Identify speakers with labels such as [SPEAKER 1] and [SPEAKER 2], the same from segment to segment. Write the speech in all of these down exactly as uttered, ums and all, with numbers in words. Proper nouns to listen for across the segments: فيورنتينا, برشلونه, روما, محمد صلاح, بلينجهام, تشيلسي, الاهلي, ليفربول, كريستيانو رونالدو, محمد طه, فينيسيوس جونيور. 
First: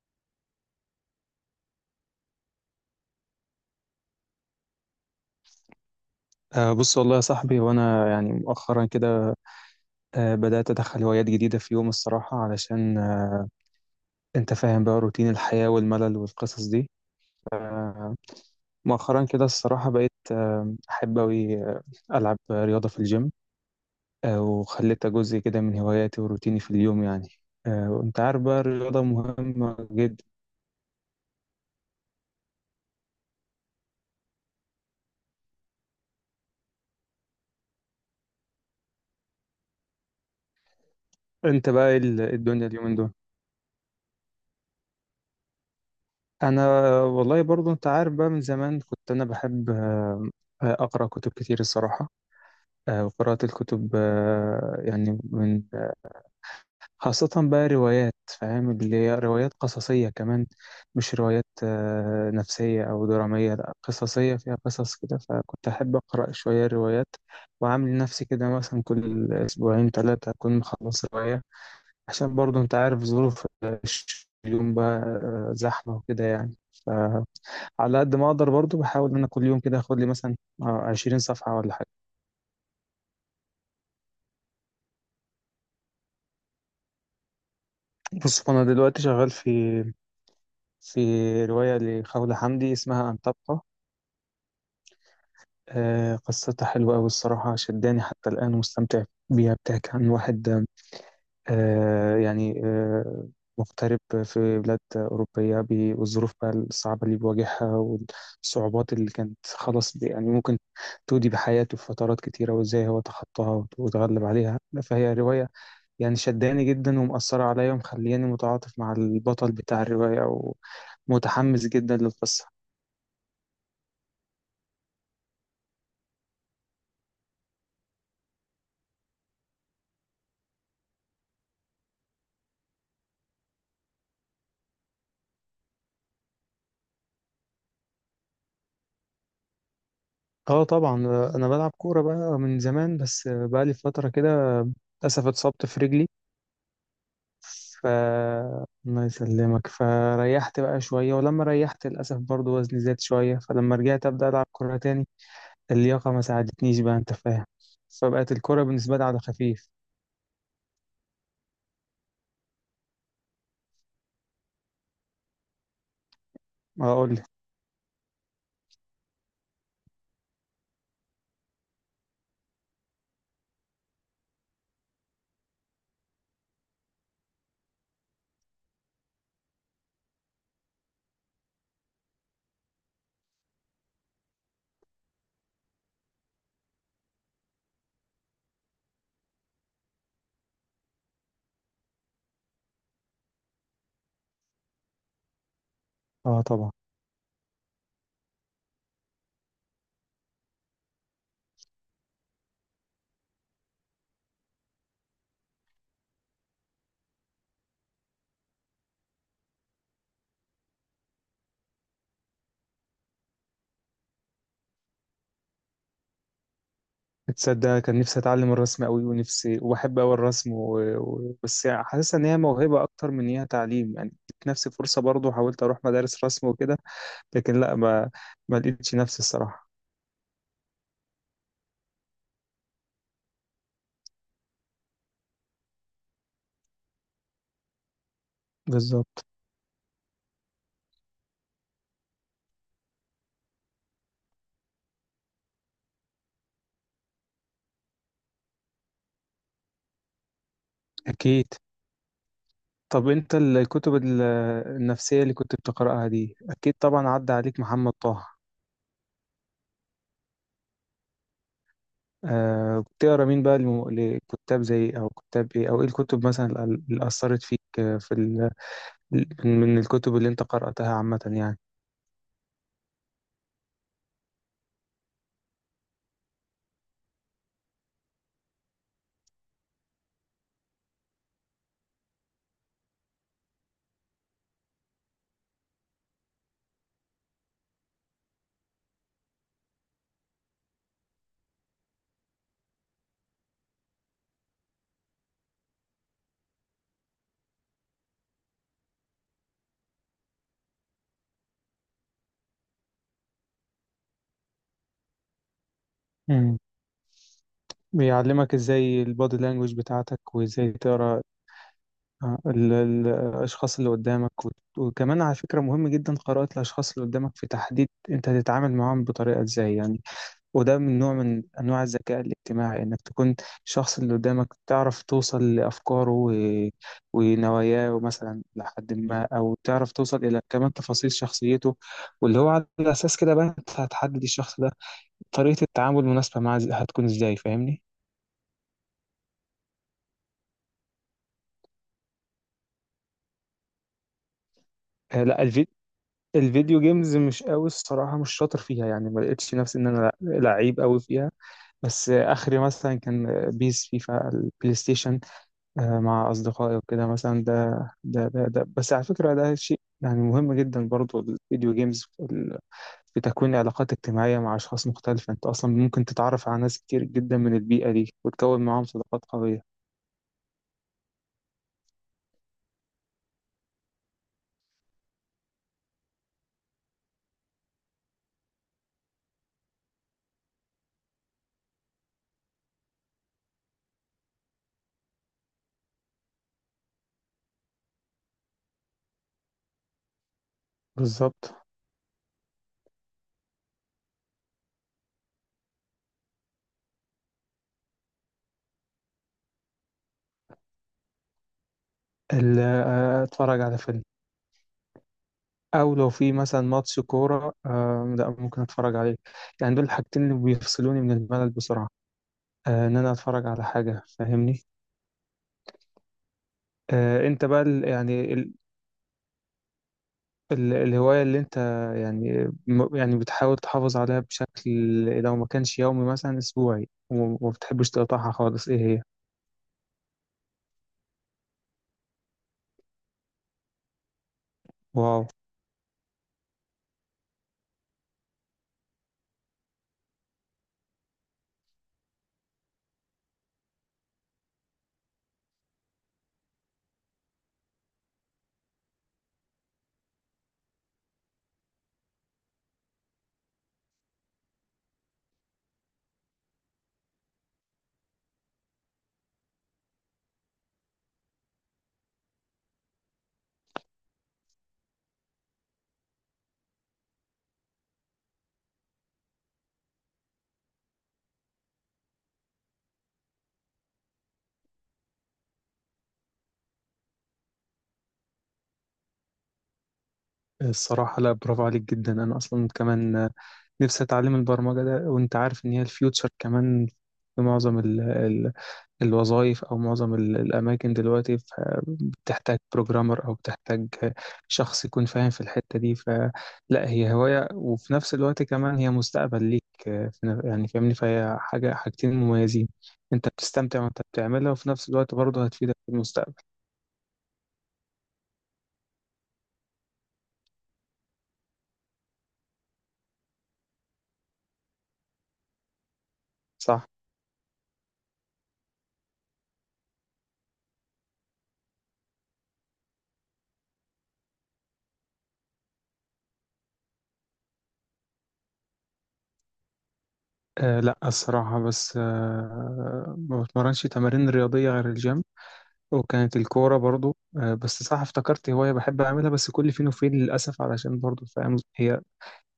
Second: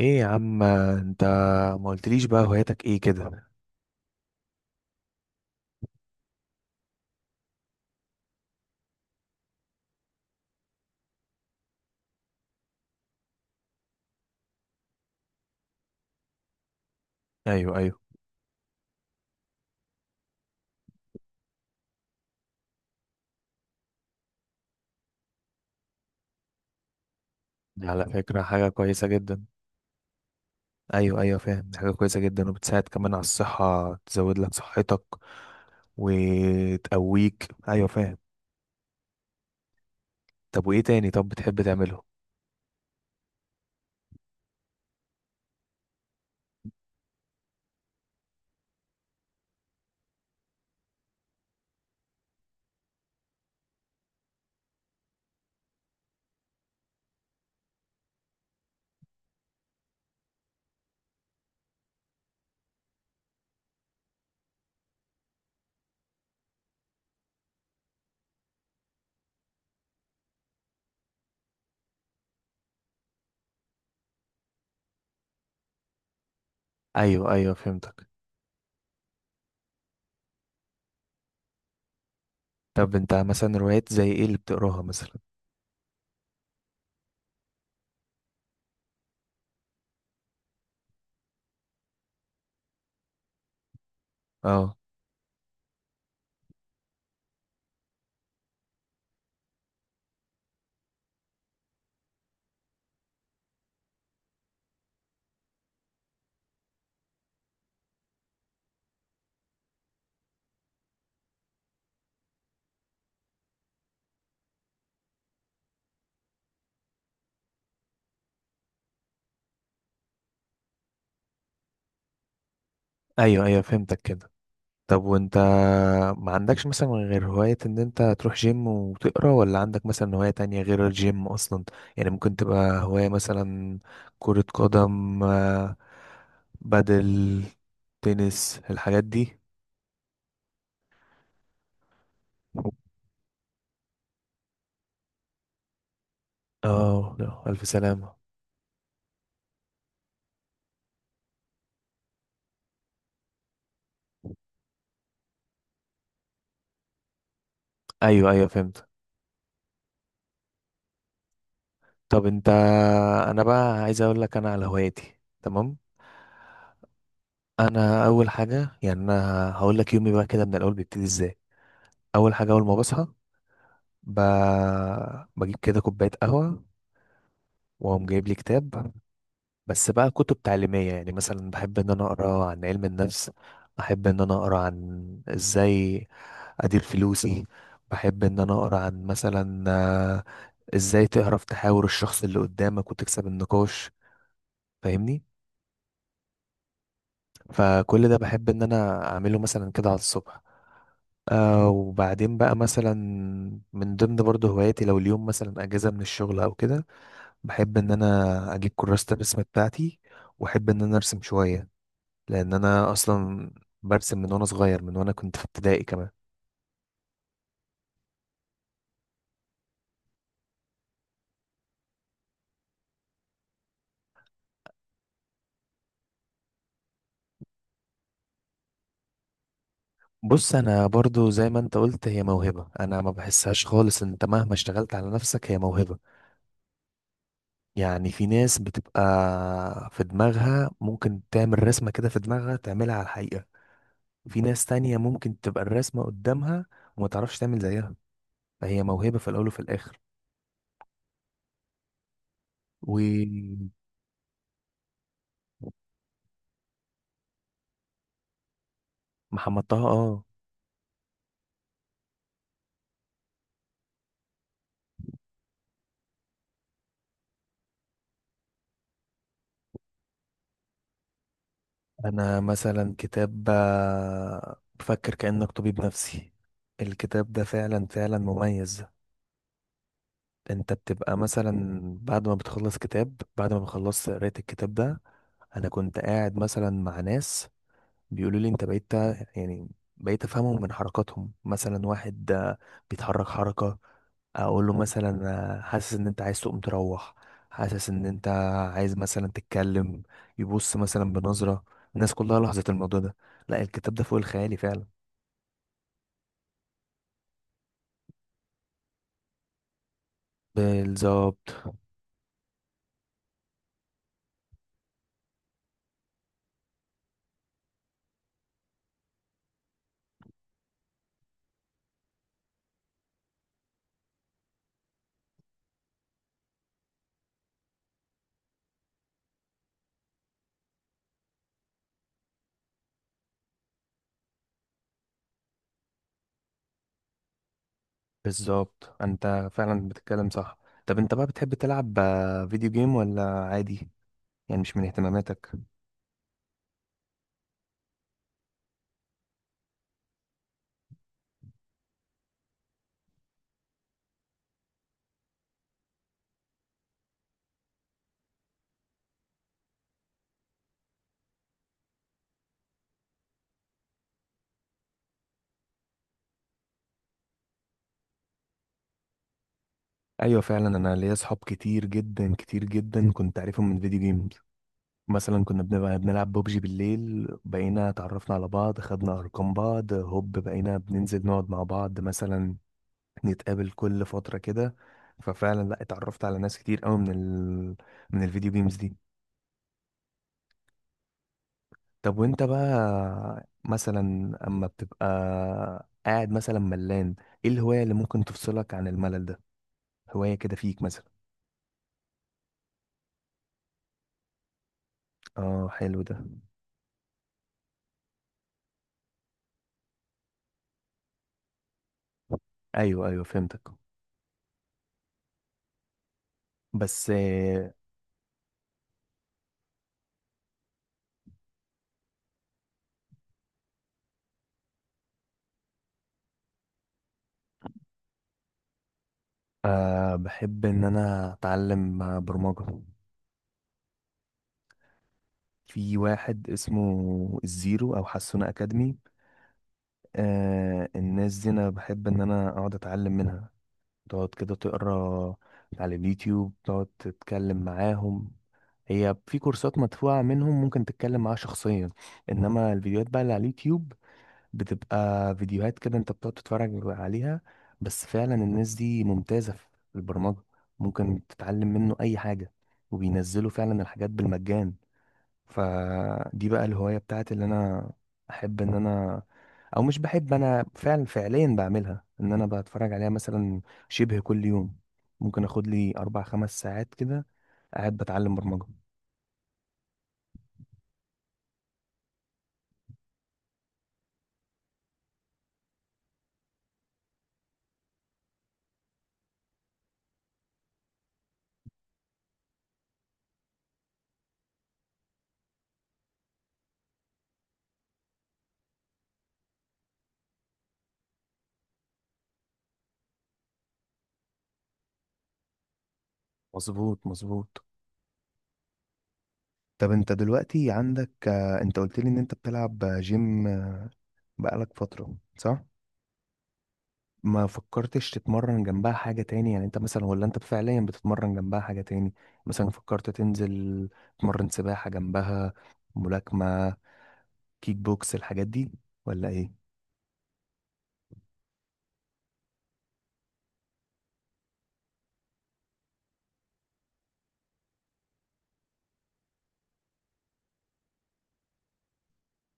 [SPEAKER 1] ايه يا عم انت؟ ما قلتليش بقى هواياتك ايه كده؟
[SPEAKER 2] آه، بص والله يا صاحبي وانا يعني مؤخرا كده، آه، بدات ادخل هوايات جديده في يوم الصراحه علشان آه، انت فاهم بقى روتين الحياه والملل والقصص دي.
[SPEAKER 1] ايوه، ايوه.
[SPEAKER 2] آه، مؤخرا كده الصراحه بقيت آه، احب اوي آه، العب رياضه في الجيم، آه، وخليتها جزء كده من هواياتي وروتيني في اليوم يعني.
[SPEAKER 1] دي
[SPEAKER 2] آه،
[SPEAKER 1] على
[SPEAKER 2] وانت عارف
[SPEAKER 1] فكرة
[SPEAKER 2] بقى
[SPEAKER 1] حاجة
[SPEAKER 2] الرياضه
[SPEAKER 1] كويسة جدا.
[SPEAKER 2] مهمه جدا.
[SPEAKER 1] ايوه ايوه فاهم، دي حاجة كويسة جدا وبتساعد كمان على الصحة، تزود لك صحتك وتقويك. ايوه فاهم. طب وايه تاني طب بتحب
[SPEAKER 2] انت بقى إيه
[SPEAKER 1] تعمله؟
[SPEAKER 2] ال- إيه الدنيا اليومين دول؟ انا والله برضو انت عارف بقى من زمان كنت انا بحب آه، آه، اقرا كتب كتير الصراحه. آه، وقراءة الكتب آه، يعني من، خاصة بقى روايات، فاهم اللي هي روايات قصصية كمان. مش روايات آه، نفسية أو درامية، لا قصصية فيها قصص كده، فكنت أحب أقرأ شوية روايات وعامل نفسي كده مثلا كل أسبوعين ثلاثة أكون مخلص رواية. عشان برضه أنت عارف ظروف اليوم بقى آه، زحمة وكده يعني،
[SPEAKER 1] ايوه
[SPEAKER 2] فعلى
[SPEAKER 1] ايوه فهمتك.
[SPEAKER 2] قد ما أقدر برضه بحاول إن أنا كل يوم كده أخد لي مثلا آه، عشرين صفحة ولا حاجة.
[SPEAKER 1] طب انت مثلا روايات زي ايه اللي بتقراها مثلا؟
[SPEAKER 2] بص أنا دلوقتي شغال في في رواية لخولة حمدي اسمها أن تبقى.
[SPEAKER 1] اه.
[SPEAKER 2] آه، قصتها حلوة أوي الصراحة، شداني حتى الآن ومستمتع بيها. بتحكي عن واحد آه، يعني آه، مغترب في بلاد أوروبية بي- والظروف بقى الصعبة اللي بيواجهها، والصعوبات اللي كانت خلاص بي- يعني ممكن تودي بحياته في فترات كتيرة، وإزاي هو تخطاها وت- وتغلب عليها. فهي رواية يعني شداني جدا ومأثرة عليا ومخلياني متعاطف مع البطل بتاع الرواية ومتحمس جدا للقصة.
[SPEAKER 1] ايوه ايوه فهمتك كده. طب وانت ما عندكش مثلا غير هواية ان انت تروح جيم وتقرا؟ ولا عندك مثلا هواية تانية غير الجيم اصلا؟ يعني ممكن تبقى هواية مثلا كرة قدم، آه، بدل تنس، الحاجات دي.
[SPEAKER 2] اه طبعا، آه، انا بلعب كوره بقى من زمان، بس آه، بقى لي فتره كده للاسف اتصبت في رجلي.
[SPEAKER 1] اه لا، الف
[SPEAKER 2] ف
[SPEAKER 1] سلامة.
[SPEAKER 2] الله يسلمك، فريحت بقى شويه، ولما ريحت للاسف برضو وزني زاد شويه، فلما رجعت ابدا العب كوره تاني، اللياقه ما ساعدتنيش بقى، انت فاهم.
[SPEAKER 1] ايوه
[SPEAKER 2] فبقت
[SPEAKER 1] ايوه
[SPEAKER 2] الكوره
[SPEAKER 1] فهمت.
[SPEAKER 2] بالنسبه لي على خفيف.
[SPEAKER 1] طب انت، انا بقى عايز اقول لك انا على هواياتي تمام.
[SPEAKER 2] اقول لك
[SPEAKER 1] انا اول حاجه، يعني انا هقول لك يومي بقى كده من الاول بيبتدي ازاي. اول حاجه اول ما بصحى ب... بجيب كده كوبايه قهوه، وقام جايب لي كتاب. بس بقى كتب تعليمية، يعني مثلا بحب ان انا اقرا عن علم النفس، بحب ان انا اقرا عن ازاي ادير فلوسي، بحب ان انا اقرا عن مثلا آه، ازاي تعرف تحاور الشخص اللي قدامك وتكسب النقاش. فاهمني؟
[SPEAKER 2] اه طبعا.
[SPEAKER 1] فكل ده بحب ان انا اعمله مثلا كده على الصبح. آه وبعدين بقى مثلا من ضمن برضه هواياتي، لو اليوم مثلا اجازة من الشغل او كده، بحب ان انا اجيب كراسة الرسم بتاعتي واحب ان انا ارسم شوية، لان انا اصلا برسم من وانا صغير، من وانا كنت في ابتدائي كمان.
[SPEAKER 2] تصدق كان نفسي اتعلم الرسم قوي ونفسي، وبحب قوي الرسم و... و... بس حاسس ان هي موهبه اكتر من هي تعليم. يعني اديت نفسي فرصه برضو، حاولت اروح مدارس رسم وكده، لكن لا، ما ما لقيتش نفسي الصراحة.
[SPEAKER 1] بص انا برضو زي ما انت قلت، هي موهبة، انا ما بحسهاش خالص. انت مهما اشتغلت على نفسك، هي موهبة. يعني في ناس بتبقى
[SPEAKER 2] بالظبط.
[SPEAKER 1] في دماغها ممكن تعمل رسمة كده في دماغها تعملها على الحقيقة. في ناس تانية ممكن تبقى الرسمة قدامها وما تعرفش تعمل زيها. فهي موهبة في الاول وفي الاخر.
[SPEAKER 2] أكيد. طب أنت
[SPEAKER 1] ومحمد
[SPEAKER 2] الكتب ال- النفسية اللي كنت بتقرأها دي أكيد طبعا عدى عليك محمد طه.
[SPEAKER 1] طه، اه.
[SPEAKER 2] آه بتقرأ مين بقى لم- لكتاب زي، أو كتاب إيه، أو إيه الكتب مثلا ال- اللي أثرت فيك آه، في ال... من الكتب اللي أنت قرأتها عامة يعني.
[SPEAKER 1] انا مثلا كتاب آه، بفكر كأنك طبيب نفسي، الكتاب ده فعلا فعلا مميز. انت بتبقى مثلا بعد ما بتخلص كتاب، بعد ما بخلصت قراية الكتاب ده، انا كنت قاعد مثلا مع ناس بيقولوا لي انت بقيت، يعني بقيت افهمهم من حركاتهم. مثلا واحد آه، بيتحرك حركة، اقول له مثلا آه، حاسس ان انت عايز تقوم تروح، حاسس ان انت عايز مثلا تتكلم، يبص مثلا بنظرة. الناس كلها لاحظت الموضوع ده. لا، الكتاب ده فوق الخيالي فعلا.
[SPEAKER 2] مم. بيعلمك إزاي البادي لانجوج بتاعتك وإزاي تقرأ
[SPEAKER 1] بالظبط.
[SPEAKER 2] آه، ال- ال- الأشخاص اللي قدامك، وت- وكمان على فكرة مهم جدا قراءة الأشخاص اللي قدامك في تحديد أنت هتتعامل معاهم بطريقة إزاي يعني. وده من نوع من أنواع الذكاء الاجتماعي إنك تكون الشخص اللي قدامك تعرف توصل لأفكاره و- ونواياه مثلا لحد ما، أو تعرف توصل إلى كمان تفاصيل شخصيته، واللي هو على أساس كده بقى أنت هتحدد الشخص ده طريقة التعامل المناسبة معاه إز- هتكون إزاي، فاهمني؟
[SPEAKER 1] بالظبط، انت فعلا بتتكلم صح. طب انت بقى بتحب تلعب آه، فيديو جيم ولا عادي؟ يعني مش من
[SPEAKER 2] آه، لا
[SPEAKER 1] اهتماماتك؟
[SPEAKER 2] الفيديو جيمز مش قوي الصراحة، مش شاطر فيها، يعني ما لقيتش نفسي ان انا لعيب قوي فيها. بس اخري مثلا كان بيس فيفا البلاي ستيشن آه، مع اصدقائي وكده مثلا. ده ده ده, ده. بس على فكرة ده شيء يعني مهم جدا برضو، الفيديو جيمز في ال- في تكوين علاقات اجتماعية مع اشخاص مختلفة، انت اصلا ممكن تتعرف على ناس كتير جدا من البيئة دي وتكون معاهم صداقات قوية.
[SPEAKER 1] ايوه فعلا، انا ليا اصحاب كتير جدا كتير جدا كنت عارفهم من فيديو جيم. مثلا كنا بنبقى بنلعب ببجي بالليل، بقينا اتعرفنا على بعض، خدنا ارقام بعض، هوب بقينا بننزل نقعد مع بعض مثلا، نتقابل كل فترة كده. ففعلا لا، اتعرفت على ناس كتير قوي من ال... من الفيديو جيمز دي.
[SPEAKER 2] بالظبط.
[SPEAKER 1] طب وانت بقى مثلا اما بتبقى قاعد مثلا ملان، ايه الهواية اللي ممكن تفصلك عن الملل ده؟ هواية كده فيك مثلا.
[SPEAKER 2] ال- آه، اتفرج على فيلم،
[SPEAKER 1] اه
[SPEAKER 2] او
[SPEAKER 1] حلو
[SPEAKER 2] لو
[SPEAKER 1] ده.
[SPEAKER 2] في مثلا ماتش كوره آه، لا ممكن اتفرج عليه. يعني دول الحاجتين اللي بيفصلوني من الملل بسرعه، آه ان
[SPEAKER 1] ايوه
[SPEAKER 2] انا
[SPEAKER 1] ايوه
[SPEAKER 2] اتفرج على
[SPEAKER 1] فهمتك.
[SPEAKER 2] حاجه، فاهمني.
[SPEAKER 1] بس
[SPEAKER 2] آه انت بقى ال- يعني ال ال الهوايه اللي انت يعني م- يعني بتحاول تحافظ عليها بشكل، لو ما كانش يومي مثلا اسبوعي، وما وما بتحبش تقطعها خالص، ايه هي؟
[SPEAKER 1] آه بحب ان انا اتعلم برمجة.
[SPEAKER 2] واو.
[SPEAKER 1] في واحد اسمه الزيرو او حسونة اكاديمي، آه الناس دي انا بحب ان انا اقعد اتعلم منها. تقعد كده تقرا على اليوتيوب، تقعد تتكلم معاهم. هي في كورسات مدفوعة منهم ممكن تتكلم معاها شخصيا، انما الفيديوهات بقى اللي على اليوتيوب بتبقى فيديوهات كده انت بتقعد تتفرج عليها. بس فعلا الناس دي ممتازة في البرمجة، ممكن تتعلم منه اي حاجة، وبينزلوا فعلا الحاجات بالمجان. فدي بقى الهواية بتاعتي اللي انا احب ان انا، او مش بحب، انا فعلا فعليا بعملها ان انا بتفرج عليها مثلا شبه كل يوم. ممكن اخد لي اربع خمس ساعات كده قاعد بتعلم برمجة.
[SPEAKER 2] الصراحة لا برافو عليك جدا. أنا أصلا كمان آه، نفسي أتعلم البرمجة ده، وأنت عارف إن هي الفيوتشر كمان في معظم الوظائف أو معظم ال- الأماكن دلوقتي. ف- بتحتاج بروجرامر، أو بتحتاج شخص يكون فاهم في الحتة دي، فلا هي هواية وفي نفس الوقت كمان هي مستقبل ليك آه، في ن- يعني فاهمني، فهي حاجة، حاجتين مميزين. أنت بتستمتع وأنت بتعملها، وفي نفس الوقت برضه هتفيدك في المستقبل.
[SPEAKER 1] مظبوط مظبوط. طب انت دلوقتي عندك آه، انت قلت لي ان انت بتلعب جيم بقالك فترة صح؟
[SPEAKER 2] صح؟
[SPEAKER 1] ما فكرتش تتمرن جنبها حاجة تاني؟ يعني انت مثلا، ولا انت فعليا بتتمرن جنبها حاجة تاني؟ مثلا فكرت تنزل تتمرن سباحة جنبها، ملاكمة، كيك بوكس، الحاجات دي ولا ايه؟
[SPEAKER 2] أه لا الصراحة، بس أه ما بتمرنش تمارين رياضية غير الجيم، وكانت الكورة برضو أه. بس صح افتكرت هواية بحب أعملها بس كل فين وفين للأسف، علشان برضو فاهم هي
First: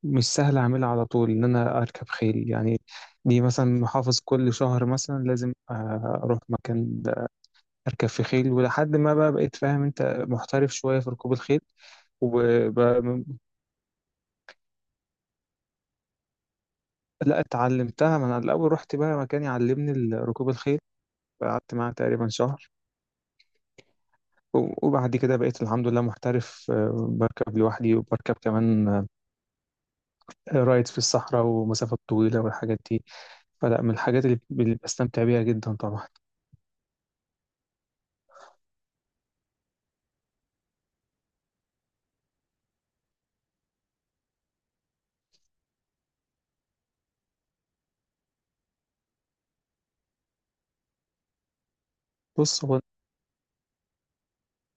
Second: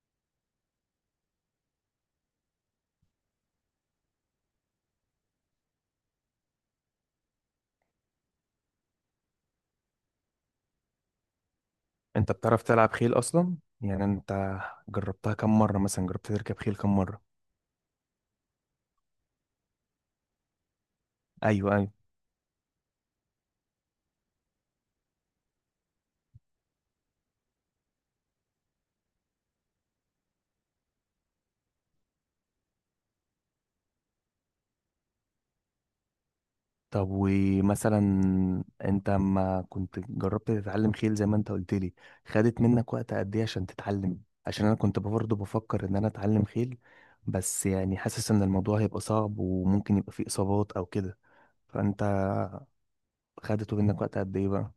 [SPEAKER 2] مش سهل أعملها على طول، إن أنا أركب خيل يعني. دي مثلا محافظ كل شهر مثلا لازم آه، أروح مكان أركب في خيل، ولحد ما بقى بقيت فاهم أنت، محترف شوية في ركوب الخيل
[SPEAKER 1] انت بتعرف تلعب
[SPEAKER 2] وبقى.
[SPEAKER 1] خيل اصلا؟ يعني انت جربتها كم مرة؟ مثلا جربت تركب خيل كم مرة؟
[SPEAKER 2] لا اتعلمتها، ما أنا الأول رحت بقى مكان يعلمني ال- ركوب الخيل،
[SPEAKER 1] ايوه
[SPEAKER 2] قعدت معاه
[SPEAKER 1] ايوه.
[SPEAKER 2] تقريبا شهر، و- وبعد كده بقيت الحمد لله محترف آه، بركب لوحدي وبركب كمان آه، رايد في الصحراء ومسافات طويلة والحاجات دي. فلا من الحاجات اللي اللي بستمتع بيها جدا طبعا.
[SPEAKER 1] طب ومثلا، انت ما كنت جربت تتعلم خيل زي ما انت قلت لي، خدت منك وقت قد ايه عشان تتعلم؟ عشان انا كنت برضه بفكر ان انا اتعلم خيل، بس يعني حاسس ان الموضوع هيبقى صعب وممكن يبقى فيه اصابات او كده. فانت
[SPEAKER 2] بص هو
[SPEAKER 1] خدته منك وقت قد ايه بقى؟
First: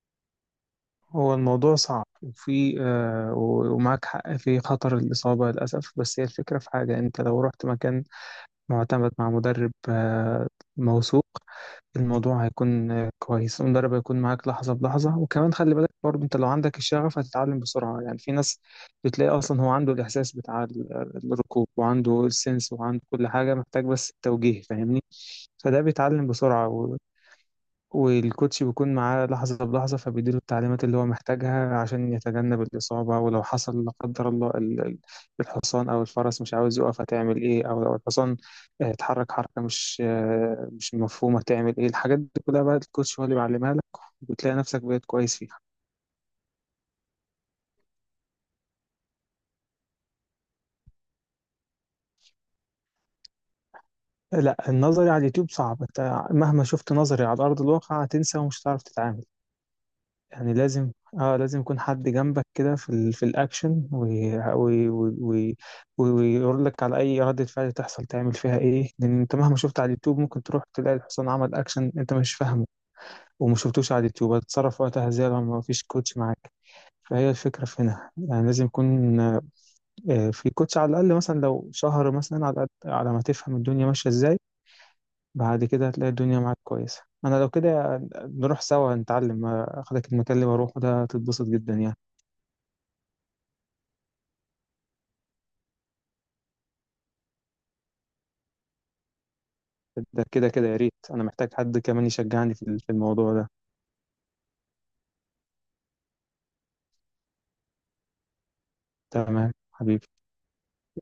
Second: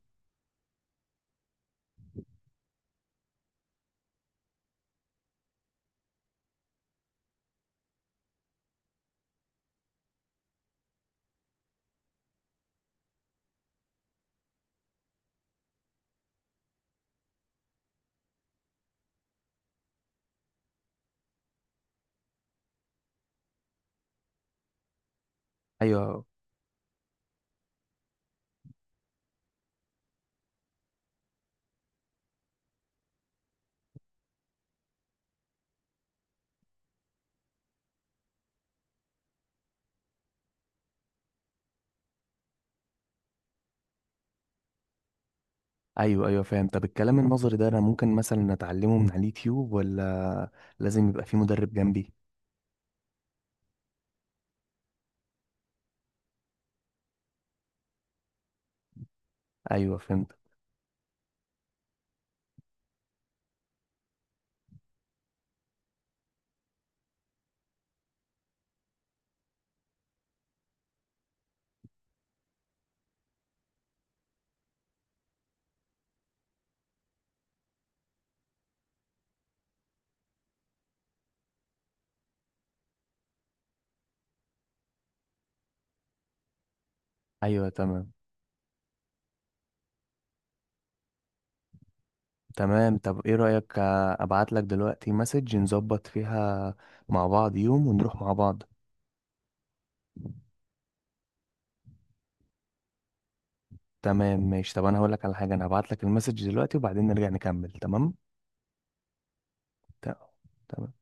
[SPEAKER 2] هو الموضوع صعب وفي آه و- ومعاك حق في خطر الإصابة للأسف، بس هي الفكرة في حاجة، أنت لو رحت مكان معتمد مع مدرب آه موثوق، الموضوع هيكون آه كويس، المدرب هيكون معاك لحظة بلحظة. وكمان خلي بالك برضه أنت لو عندك الشغف هتتعلم بسرعة، يعني في ناس بتلاقي أصلا هو عنده الإحساس بتاع ال- الركوب، وعنده السنس وعنده كل حاجة محتاج، بس التوجيه فاهمني، فده
[SPEAKER 1] ايوه.
[SPEAKER 2] بيتعلم بسرعة. والكوتش بيكون معاه لحظة بلحظة، فبيديله التعليمات اللي هو محتاجها عشان يتجنب الإصابة. ولو حصل لا قدر الله ال- ال- الحصان أو الفرس مش عاوز يقف هتعمل إيه، أو لو الحصان آه، اتحرك حركة مش آه، مش مفهومة هتعمل إيه، الحاجات دي كلها بقى الكوتش هو اللي بيعلمها لك، وبتلاقي نفسك بقيت كويس فيها.
[SPEAKER 1] ايوه ايوه فاهم. طب الكلام النظري ده انا ممكن مثلا اتعلمه من على اليوتيوب، ولا لازم يبقى في مدرب جنبي؟
[SPEAKER 2] لا النظري على اليوتيوب صعب، انت مهما شفت نظري على أرض الواقع هتنسى ومش هتعرف تتعامل.
[SPEAKER 1] ايوه فهمت.
[SPEAKER 2] يعني لازم اه لازم يكون حد جنبك كده في ال... في الاكشن، ويقول وي... وي... وي... ويقول لك على اي ردة فعل تحصل تعمل فيها ايه. لان انت مهما شفت على اليوتيوب ممكن تروح تلاقي الحصان عمل اكشن انت مش فاهمه وما شفتوش على اليوتيوب، هتتصرف وقتها ازاي لو ما فيش كوتش معاك؟ فهي الفكرة في هنا، يعني لازم يكون آه، في كوتش على الأقل مثلا لو شهر مثلا على الأقل، على ما تفهم الدنيا ماشية ازاي. بعد كده هتلاقي الدنيا معاك كويسة. أنا لو
[SPEAKER 1] ايوه
[SPEAKER 2] كده
[SPEAKER 1] تمام.
[SPEAKER 2] نروح سوا نتعلم آه، أخدك المكان اللي بروحه ده هتتبسط جدا يعني.
[SPEAKER 1] تمام، طب ايه رأيك ابعت لك دلوقتي مسج نظبط فيها مع بعض يوم ونروح مع بعض؟
[SPEAKER 2] ده كده كده يا ريت، انا محتاج حد كمان يشجعني في في الموضوع ده.
[SPEAKER 1] تمام ماشي، طب انا هقول لك على حاجة، انا هبعت لك المسج دلوقتي وبعدين نرجع نكمل، تمام؟
[SPEAKER 2] تمام حبيبي.
[SPEAKER 1] ت- تمام.